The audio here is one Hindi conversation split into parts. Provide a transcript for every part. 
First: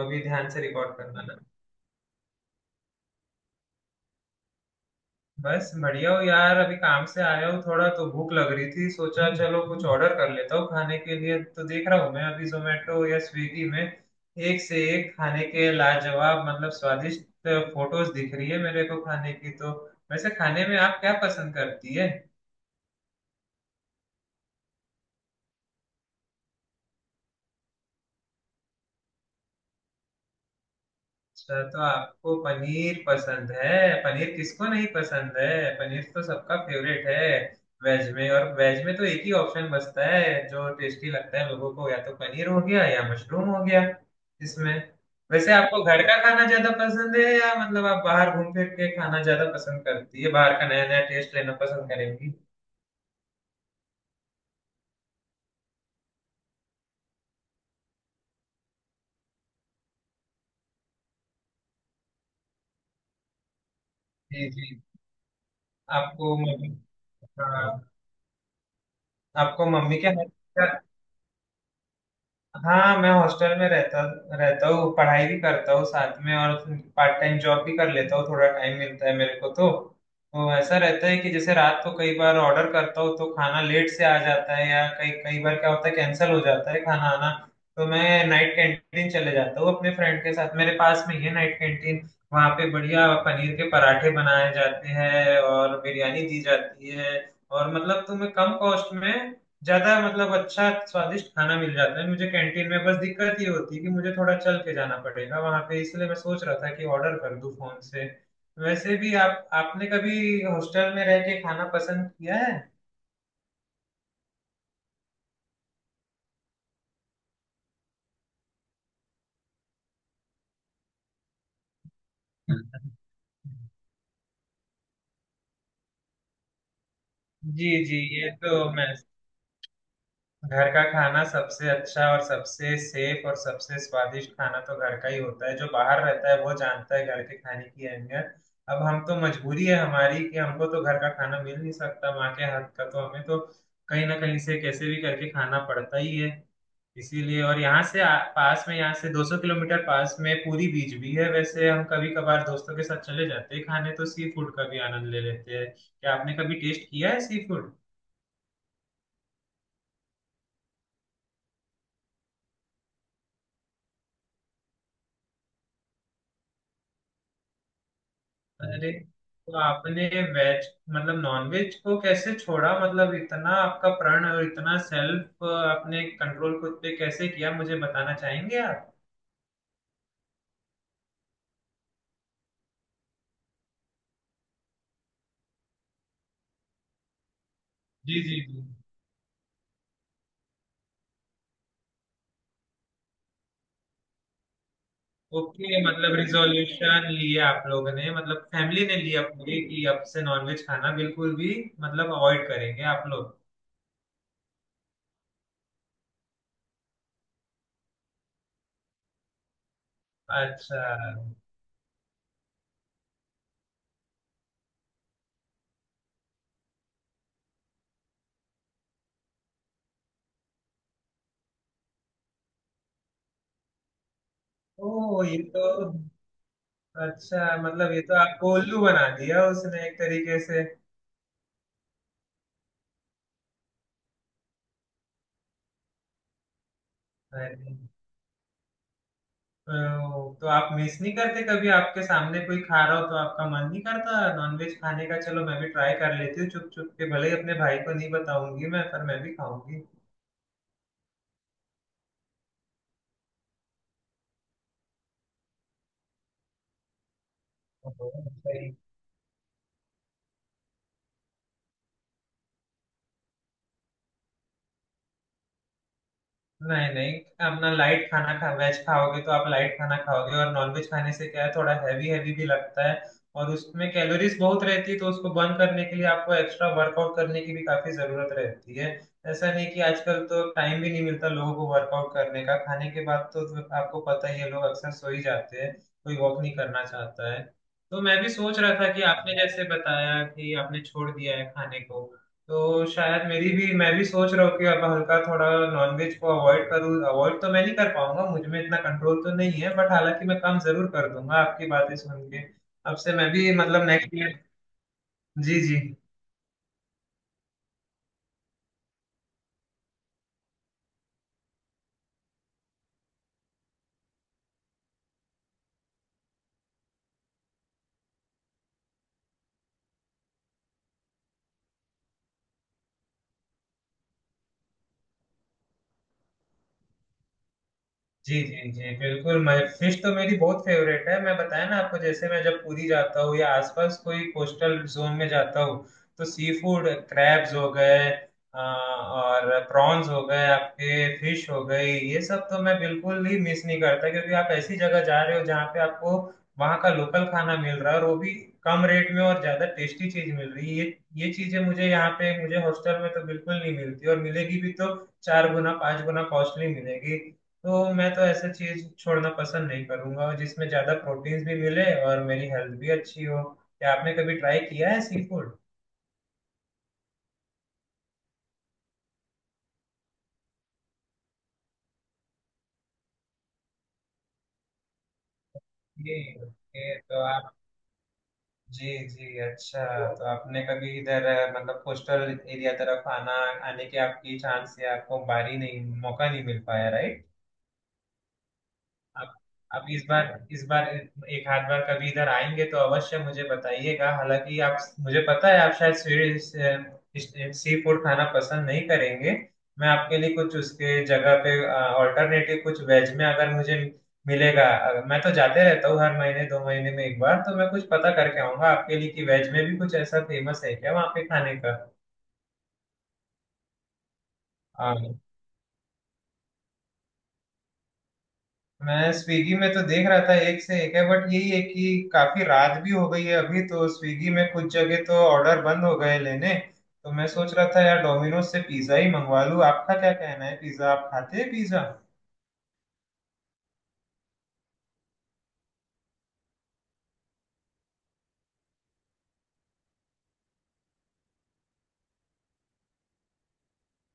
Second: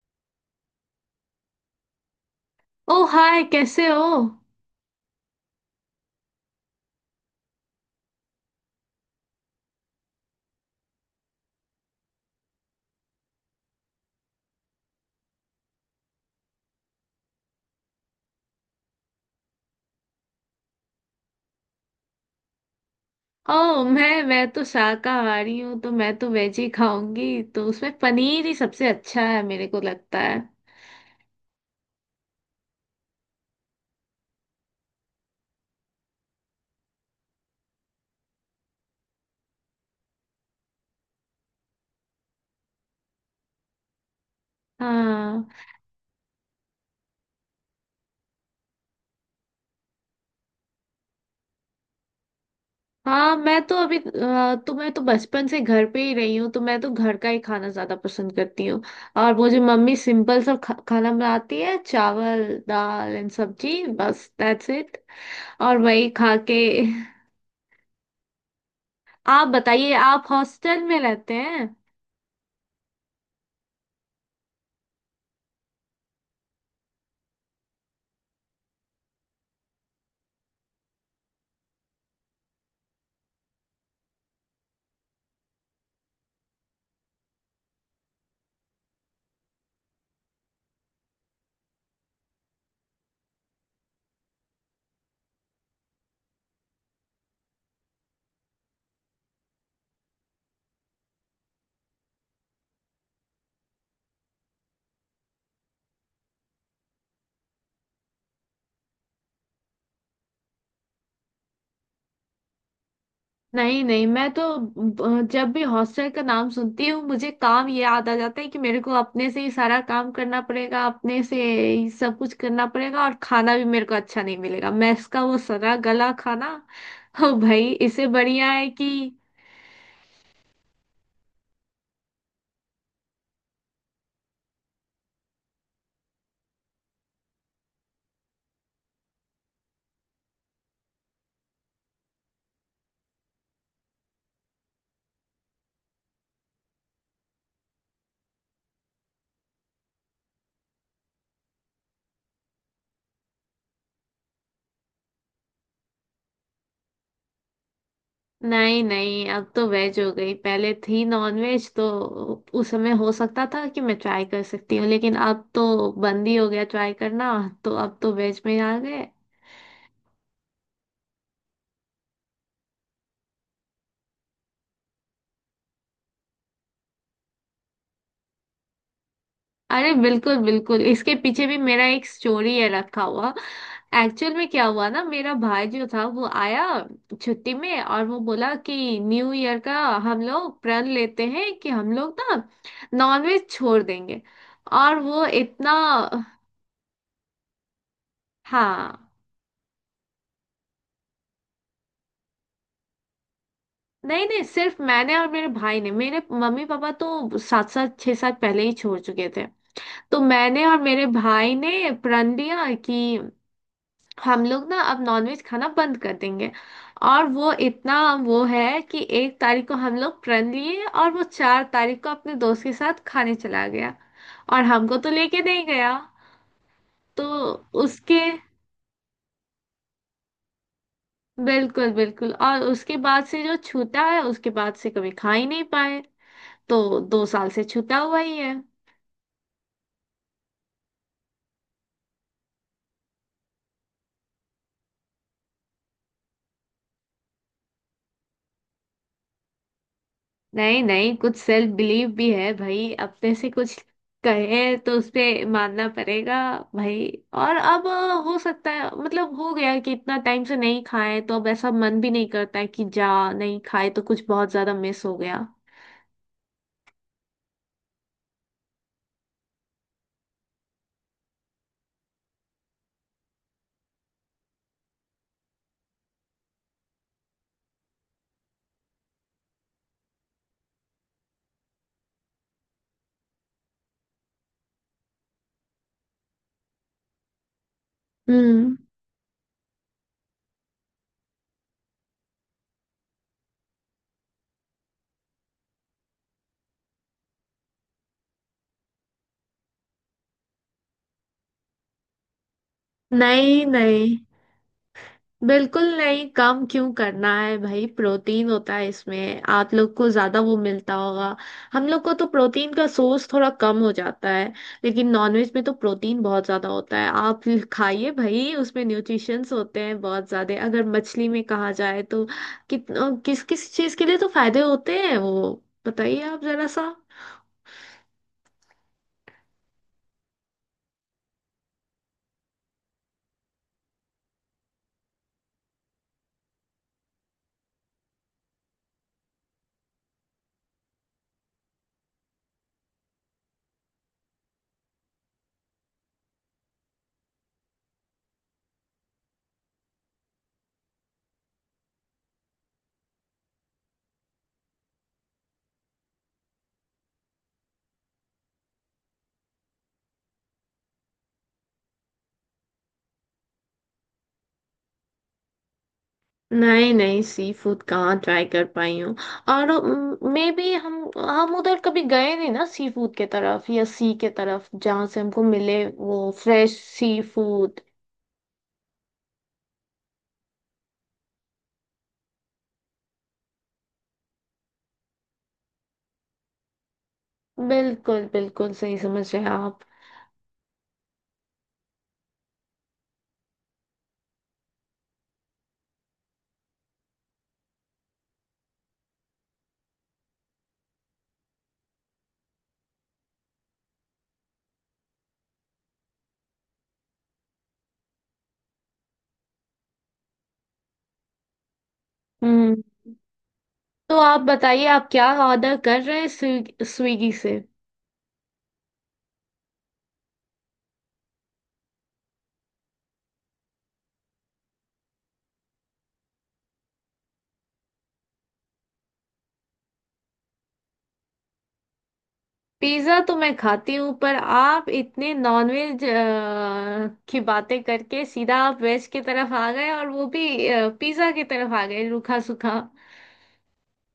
अभी ध्यान से रिकॉर्ड करना ना। ओ हाय, कैसे हो? बस बढ़िया हो यार, अभी काम से आया हूँ, थोड़ा तो भूख लग रही थी, सोचा चलो कुछ ऑर्डर कर लेता हूँ खाने के लिए। तो देख रहा हूँ मैं अभी जोमेटो या स्विगी में एक से एक खाने के लाजवाब, मतलब स्वादिष्ट फोटोज दिख रही है मेरे को खाने की। तो वैसे खाने में आप क्या पसंद करती है? ओ, मैं तो शाकाहारी हूँ, तो मैं तो वेज ही खाऊंगी। तो उसमें पनीर ही सबसे अच्छा है मेरे को लगता है। अच्छा तो आपको पनीर पसंद है। पनीर किसको नहीं पसंद है। पनीर तो सबका फेवरेट है। वेज में, और वेज में तो एक ही ऑप्शन बचता है जो टेस्टी लगता है लोगों को, या तो पनीर हो गया या मशरूम हो गया इसमें। हाँ, वैसे आपको घर का खाना ज्यादा पसंद है, या मतलब आप बाहर घूम फिर के खाना ज्यादा पसंद करती है, बाहर का नया नया टेस्ट लेना पसंद करेंगी? हाँ, मैं तो अभी तो मैं तो बचपन से घर पे ही रही हूँ, तो मैं तो घर का ही खाना ज्यादा पसंद करती हूँ। और मुझे मम्मी सिंपल सब खाना बनाती है, चावल दाल एंड सब्जी, बस जी जी। That's it. और वही आपको खा के। मम्मी, हाँ, आप आपको बताइए, मम्मी के आप हाथ का। हॉस्टल में रहते हैं? हाँ मैं हॉस्टल में रहता रहता हूँ, पढ़ाई भी करता हूँ साथ में, और पार्ट टाइम जॉब भी कर लेता हूँ, थोड़ा टाइम मिलता है मेरे को तो। तो ऐसा रहता है कि जैसे रात को कई बार ऑर्डर करता हूँ तो खाना लेट से आ जाता है, या कई कई बार क्या होता है कैंसिल हो जाता है खाना आना। तो मैं नाइट कैंटीन चले जाता हूँ अपने फ्रेंड के साथ, मेरे पास में ही है नाइट कैंटीन। वहाँ पे बढ़िया पनीर के पराठे बनाए जाते हैं और बिरयानी दी जाती है, और मतलब तुम्हें कम कॉस्ट में ज्यादा मतलब अच्छा स्वादिष्ट खाना मिल जाता है मुझे कैंटीन में। बस दिक्कत ये होती है कि मुझे थोड़ा चल के जाना पड़ेगा वहां पे, इसलिए मैं सोच रहा था कि ऑर्डर कर दूं फोन से। वैसे भी आप आपने कभी हॉस्टल में रह के खाना पसंद किया है? नहीं, नहीं, मैं तो जब भी हॉस्टल का नाम सुनती हूँ मुझे काम ये याद आ जाता है कि मेरे को अपने से ही सारा काम करना पड़ेगा, अपने से ही सब कुछ करना हम्म। पड़ेगा, और खाना भी मेरे को अच्छा नहीं मिलेगा, मैस का वो सड़ा गला खाना। ओ जी भाई, जी, इससे ये बढ़िया तो है मैं, कि। घर का खाना सबसे अच्छा, और सबसे सेफ और सबसे स्वादिष्ट खाना तो घर का ही होता है, जो बाहर रहता है वो जानता है घर के खाने की अहमियत। अब हम तो मजबूरी है हमारी कि हमको तो घर का खाना मिल नहीं सकता, माँ के हाथ का तो हमें तो कहीं ना कहीं से कैसे भी करके खाना पड़ता ही है इसीलिए। और यहाँ से पास में, यहाँ से 200 किलोमीटर पास में पूरी बीच भी है, वैसे हम कभी कभार दोस्तों के साथ चले जाते हैं खाने, तो सी फूड का भी आनंद ले लेते हैं। क्या आपने कभी टेस्ट किया है सी फूड? नहीं, नहीं, अब तो वेज हो गई, पहले थी नॉन वेज। तो उस समय हो सकता था कि मैं ट्राई कर सकती हूँ, लेकिन अब तो बंद ही हो गया ट्राई करना। तो अब तो वेज में आ अरे, गए। तो आपने वेज, मतलब नॉनवेज को कैसे छोड़ा, मतलब इतना आपका प्रण, और इतना सेल्फ आपने कंट्रोल खुद पे कैसे किया, मुझे बताना चाहेंगे आप? अरे बिल्कुल, बिल्कुल, इसके पीछे भी मेरा एक स्टोरी है रखा हुआ। एक्चुअल में क्या हुआ ना, मेरा भाई जो था वो आया छुट्टी में, और वो जी जी बोला जी। कि न्यू ईयर का हम लोग प्रण लेते हैं कि हम लोग ना नॉनवेज छोड़ देंगे। और वो इतना। ओके मतलब रिजोल्यूशन लिया आप लोगों ने, मतलब फैमिली ने हाँ। लिया पूरी कि अब से नॉनवेज खाना बिल्कुल भी, मतलब अवॉइड करेंगे आप लोग। नहीं, नहीं, सिर्फ मैंने और मेरे भाई ने, मेरे मम्मी पापा तो सात सात छह साल पहले ही छोड़ चुके थे। तो मैंने और अच्छा। मेरे भाई ने प्रण लिया कि हम लोग ना अब नॉनवेज खाना बंद कर देंगे। और वो इतना, वो है कि 1 तारीख को हम लोग प्रण लिए, और वो 4 तारीख को अपने दोस्त के साथ खाने चला गया। और हमको तो ओ ये लेके तो, नहीं गया। तो अच्छा मतलब ये तो उसके आपको उल्लू बना दिया उसने एक तरीके से। बिल्कुल, बिल्कुल, और उसके बाद से जो छूटा है, उसके बाद से कभी खा ही नहीं पाए। तो 2 साल से अरे, छूटा हुआ ही है। तो आप मिस नहीं करते कभी, आपके सामने कोई खा रहा हो तो आपका मन नहीं करता नॉनवेज खाने का, चलो मैं भी ट्राई कर लेती हूँ चुप चुप के, भले ही अपने भाई को नहीं बताऊंगी मैं, पर मैं भी खाऊंगी? नहीं, नहीं, कुछ सेल्फ बिलीव भी है भाई, अपने से कुछ कहे तो उसपे मानना पड़ेगा, भाई। और अब ओहो, हो सकता सही। है, मतलब हो गया कि इतना टाइम से नहीं खाए तो अब ऐसा मन भी नहीं करता है कि जा, नहीं खाए तो कुछ बहुत ज्यादा मिस हो गया। नहीं नहीं, अपना लाइट खाना खा, वेज खाओगे तो आप लाइट खाना खाओगे, और नॉनवेज खाने से क्या है थोड़ा हैवी हैवी भी लगता है, और उसमें कैलोरीज बहुत रहती है तो उसको बर्न करने के लिए आपको एक्स्ट्रा वर्कआउट करने की भी काफी जरूरत रहती है। ऐसा नहीं कि आजकल तो टाइम भी नहीं मिलता लोगों को वर्कआउट करने का खाने के बाद, तो आपको पता ही है लोग अक्सर सो ही जाते हैं, कोई वॉक नहीं करना चाहता है। तो मैं भी सोच रहा हम्म। था कि आपने जैसे बताया कि आपने छोड़ दिया है खाने को, तो शायद मेरी भी मैं भी सोच रहा हूँ कि अब हल्का थोड़ा नॉनवेज को अवॉइड करूँ। अवॉइड तो मैं नहीं कर पाऊंगा, मुझ में इतना कंट्रोल तो नहीं है, बट हालांकि मैं कम जरूर कर दूंगा आपकी बातें सुन के, अब से मैं भी, नहीं, मतलब नेक्स्ट नहीं, ईयर। जी जी बिल्कुल नहीं, कम क्यों करना है भाई? प्रोटीन होता है इसमें, आप लोग को ज्यादा वो मिलता होगा। हम लोग को तो प्रोटीन का सोर्स थोड़ा कम हो जाता है, लेकिन नॉनवेज में तो प्रोटीन बहुत ज्यादा होता है। आप खाइए भाई, उसमें न्यूट्रिशंस होते हैं बहुत ज्यादा। अगर मछली में कहा जाए तो कित किस किस चीज के लिए तो फायदे होते हैं, वो बताइए आप जरा सा। जी। जी जी बिल्कुल, मैं फिश तो मेरी बहुत फेवरेट है, मैं बताया ना आपको, जैसे मैं जब पुरी जाता हूँ या आसपास कोई कोस्टल जोन में जाता हूँ, तो सी फूड, क्रैब्स हो गए, और प्रॉन्स हो गए आपके, फिश हो गई, ये सब तो मैं बिल्कुल ही मिस नहीं करता, क्योंकि आप ऐसी जगह जा रहे हो जहाँ पे आपको वहाँ का लोकल खाना मिल रहा है, और वो भी कम रेट में, और ज्यादा टेस्टी चीज मिल रही है। ये चीजें मुझे यहाँ पे, मुझे हॉस्टल में तो बिल्कुल नहीं मिलती, और मिलेगी भी तो चार गुना पांच गुना कॉस्टली मिलेगी। तो मैं तो ऐसे चीज छोड़ना पसंद नहीं करूंगा, और जिसमें ज्यादा प्रोटीन्स भी मिले और मेरी हेल्थ भी अच्छी हो। क्या आपने कभी ट्राई किया है सी फूड? नहीं, नहीं, सी फूड कहाँ ट्राई कर पाई हूँ। और मे भी हम उधर कभी गए नहीं ना, सी फूड के तरफ या सी के तरफ, जहाँ से हमको मिले जी, वो फ्रेश ओके सी तो आप, फूड। जी जी अच्छा, तो आपने कभी इधर मतलब कोस्टल एरिया तरफ आना, आने के आपकी चांस या आपको बारी नहीं, मौका नहीं मिल पाया, राइट? बिल्कुल, बिल्कुल, सही समझ अब, रहे हैं आप। इस बार इस बार, एक आध बार कभी इधर आएंगे तो अवश्य मुझे बताइएगा, हालांकि आप, मुझे पता है आप शायद स्वीट सी फूड खाना पसंद नहीं करेंगे, मैं आपके लिए कुछ उसके जगह पे ऑल्टरनेटिव कुछ वेज में अगर मुझे मिलेगा, मैं तो जाते रहता हूँ हर महीने दो महीने में एक बार, तो मैं कुछ पता करके आऊंगा आपके लिए कि वेज में भी कुछ ऐसा फेमस है क्या वहाँ पे खाने हम्म। तो आप बताइए का। आप क्या ऑर्डर कर रहे हैं स्विगी से? मैं स्विगी में तो देख रहा था एक से एक है, बट यही है कि काफी रात भी हो गई है अभी, तो स्विगी में कुछ जगह तो ऑर्डर बंद हो गए लेने। तो मैं सोच रहा था यार डोमिनोज से पिज्जा ही मंगवा लूं, आपका क्या कहना है, पिज्जा आप खाते हैं पिज्जा? पिज्जा तो मैं खाती हूँ, पर आप इतने नॉनवेज की बातें करके सीधा आप वेज की तरफ आ गए, और वो भी पिज्जा की तरफ आ गए, रूखा सूखा।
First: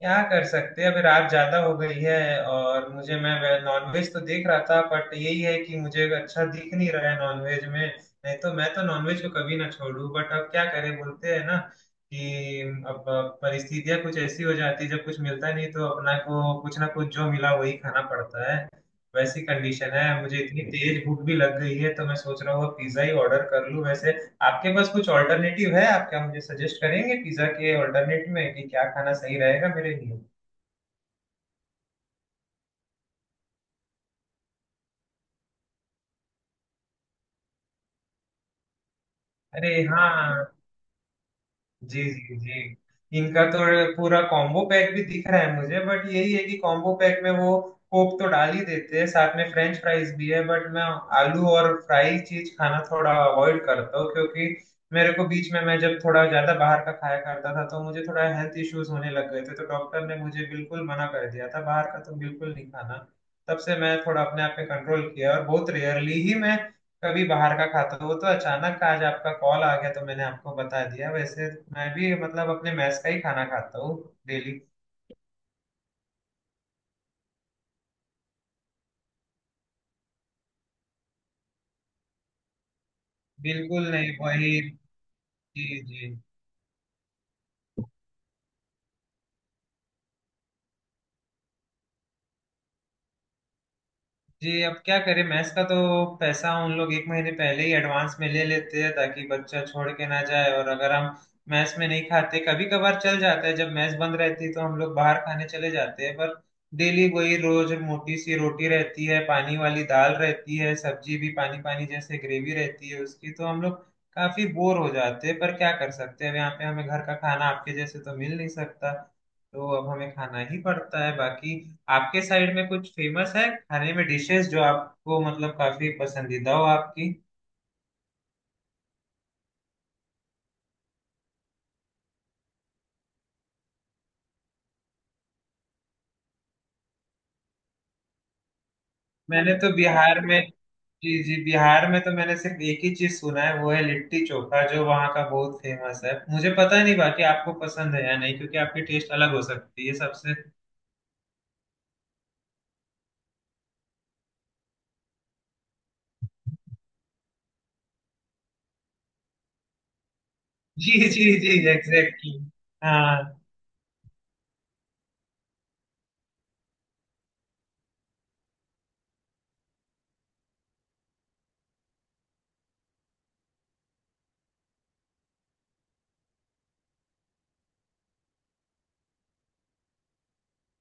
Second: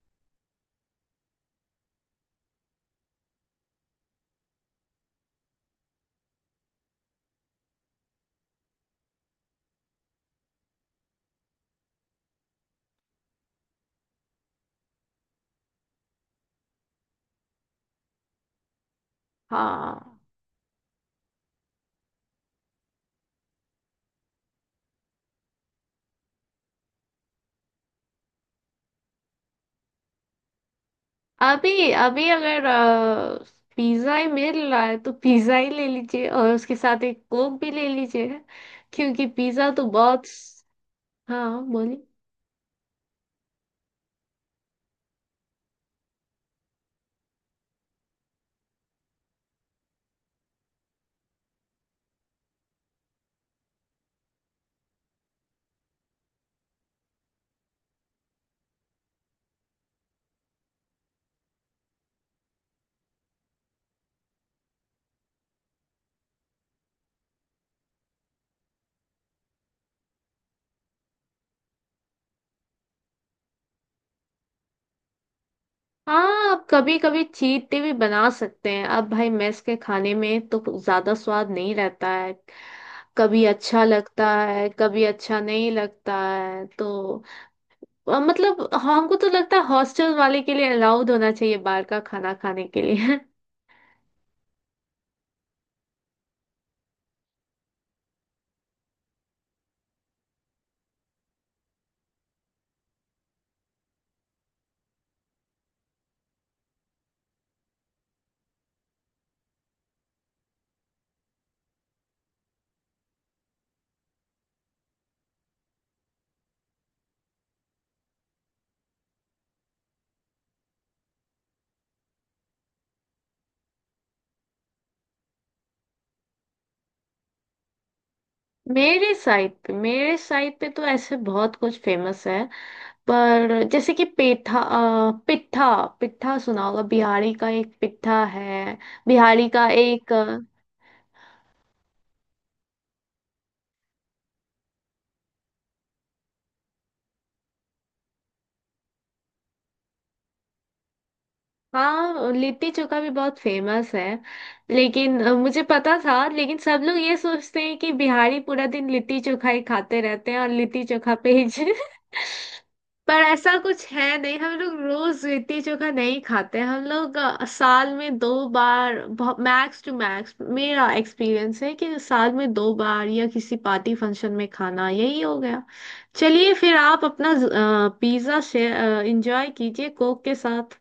क्या कर सकते हैं, अभी रात ज्यादा हो गई है, और मुझे, मैं नॉनवेज तो देख रहा था, बट यही है कि मुझे अच्छा दिख नहीं रहा है नॉनवेज में। नहीं तो मैं तो नॉनवेज को कभी ना छोड़ू, बट अब क्या करें, बोलते हैं ना कि अब परिस्थितियां कुछ ऐसी हो जाती है, जब कुछ मिलता नहीं तो अपना को कुछ ना कुछ जो मिला वही खाना पड़ता है। वैसी कंडीशन हाँ, है, मुझे इतनी तेज भूख भी लग गई है, तो मैं सोच रहा हूँ पिज्जा ही ऑर्डर कर लूँ। वैसे आपके पास कुछ ऑल्टरनेटिव है, आप क्या मुझे सजेस्ट करेंगे पिज्जा के ऑल्टरनेटिव में कि क्या खाना सही रहेगा मेरे लिए? अभी अभी अगर पिज्जा ही मिल रहा है तो पिज्जा ही ले लीजिए, और उसके साथ एक कोक भी ले लीजिए, क्योंकि अरे पिज्जा तो बहुत। हाँ। हाँ, जी बोलिए। जी जी, इनका तो पूरा कॉम्बो पैक भी दिख रहा है मुझे, बट यही है कि कॉम्बो पैक में वो कोक तो डाल ही देते हैं साथ में, फ्रेंच फ्राइज भी है, बट मैं आलू और फ्राई चीज खाना थोड़ा अवॉइड करता हूँ, क्योंकि मेरे को बीच में, मैं जब थोड़ा ज्यादा बाहर का खाया करता था तो मुझे थोड़ा हेल्थ इश्यूज होने लग गए थे, तो डॉक्टर ने मुझे बिल्कुल मना कर दिया था बाहर का तो बिल्कुल नहीं खाना। तब से मैं थोड़ा अपने आप पे कंट्रोल किया, और बहुत रेयरली ही मैं कभी बाहर का खाता हूँ। वो तो अचानक आज आपका कॉल आ गया तो मैंने आपको बता दिया, वैसे मैं भी, मतलब अपने मैस का ही खाना खाता हूँ डेली। हाँ, आप कभी कभी चीट डे भी बना सकते हैं। अब भाई मेस के खाने में तो ज्यादा स्वाद नहीं रहता है, कभी अच्छा बिल्कुल, नहीं लगता वही, है कभी अच्छा जी नहीं जी लगता है, तो मतलब हमको तो लगता है हॉस्टल वाले के लिए अलाउड होना चाहिए बाहर का खाना खाने के लिए। जी। अब क्या करें, मैथ्स का तो पैसा उन लोग एक महीने पहले ही एडवांस में ले लेते हैं, ताकि बच्चा छोड़ के ना जाए, और अगर हम मैथ्स में नहीं खाते कभी कभार चल जाता है, जब मैथ्स बंद रहती है तो हम लोग बाहर खाने चले जाते हैं, पर डेली वही रोज मोटी सी रोटी रहती है, पानी वाली दाल रहती है, सब्जी भी पानी पानी जैसे ग्रेवी रहती है उसकी, तो हम लोग काफी बोर हो जाते हैं, पर क्या कर सकते हैं, अब यहाँ पे हमें घर का खाना आपके जैसे तो मिल नहीं सकता, तो अब हमें खाना ही पड़ता है। बाकी आपके साइड में कुछ फेमस है खाने में, डिशेस जो आपको मतलब काफी पसंदीदा हो आपकी? मेरे साइड पे, मेरे साइड पे तो ऐसे बहुत कुछ फेमस है। पर जैसे कि पिट्ठा। पिट्ठा सुना होगा? बिहारी का एक पिट्ठा है, बिहारी मैंने का तो एक। बिहार में, जी जी, बिहार में तो मैंने सिर्फ एक ही चीज सुना है वो है लिट्टी चोखा, जो वहाँ का बहुत फेमस है। मुझे पता नहीं बाकी आपको पसंद है या नहीं, क्योंकि आपकी टेस्ट अलग हो सकती है सबसे। हाँ, लिट्टी चोखा भी बहुत फेमस है। लेकिन मुझे पता था, लेकिन सब लोग ये सोचते हैं कि बिहारी पूरा दिन लिट्टी चोखा ही खाते रहते हैं और लिट्टी जी चोखा जी पे ही जी, एग्जैक्टली। हाँ। पर ऐसा कुछ है नहीं, हम लोग रोज लिट्टी चोखा नहीं खाते हैं। हम लोग साल में 2 बार, मैक्स टू मैक्स मेरा एक्सपीरियंस है कि साल में 2 बार या किसी पार्टी फंक्शन में खाना, यही हो गया। चलिए फिर आप अपना पिज्ज़ा शेयर इंजॉय कीजिए कोक के साथ।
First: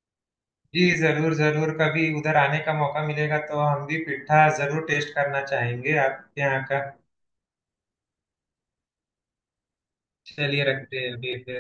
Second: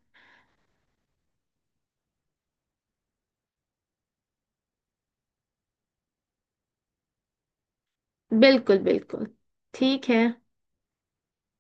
जी जरूर जरूर, कभी उधर आने का मौका मिलेगा तो हम भी पिट्ठा जरूर टेस्ट करना चाहेंगे आपके यहाँ का। बिल्कुल, बिल्कुल। ठीक है। चलिए रखते हैं अभी फिर।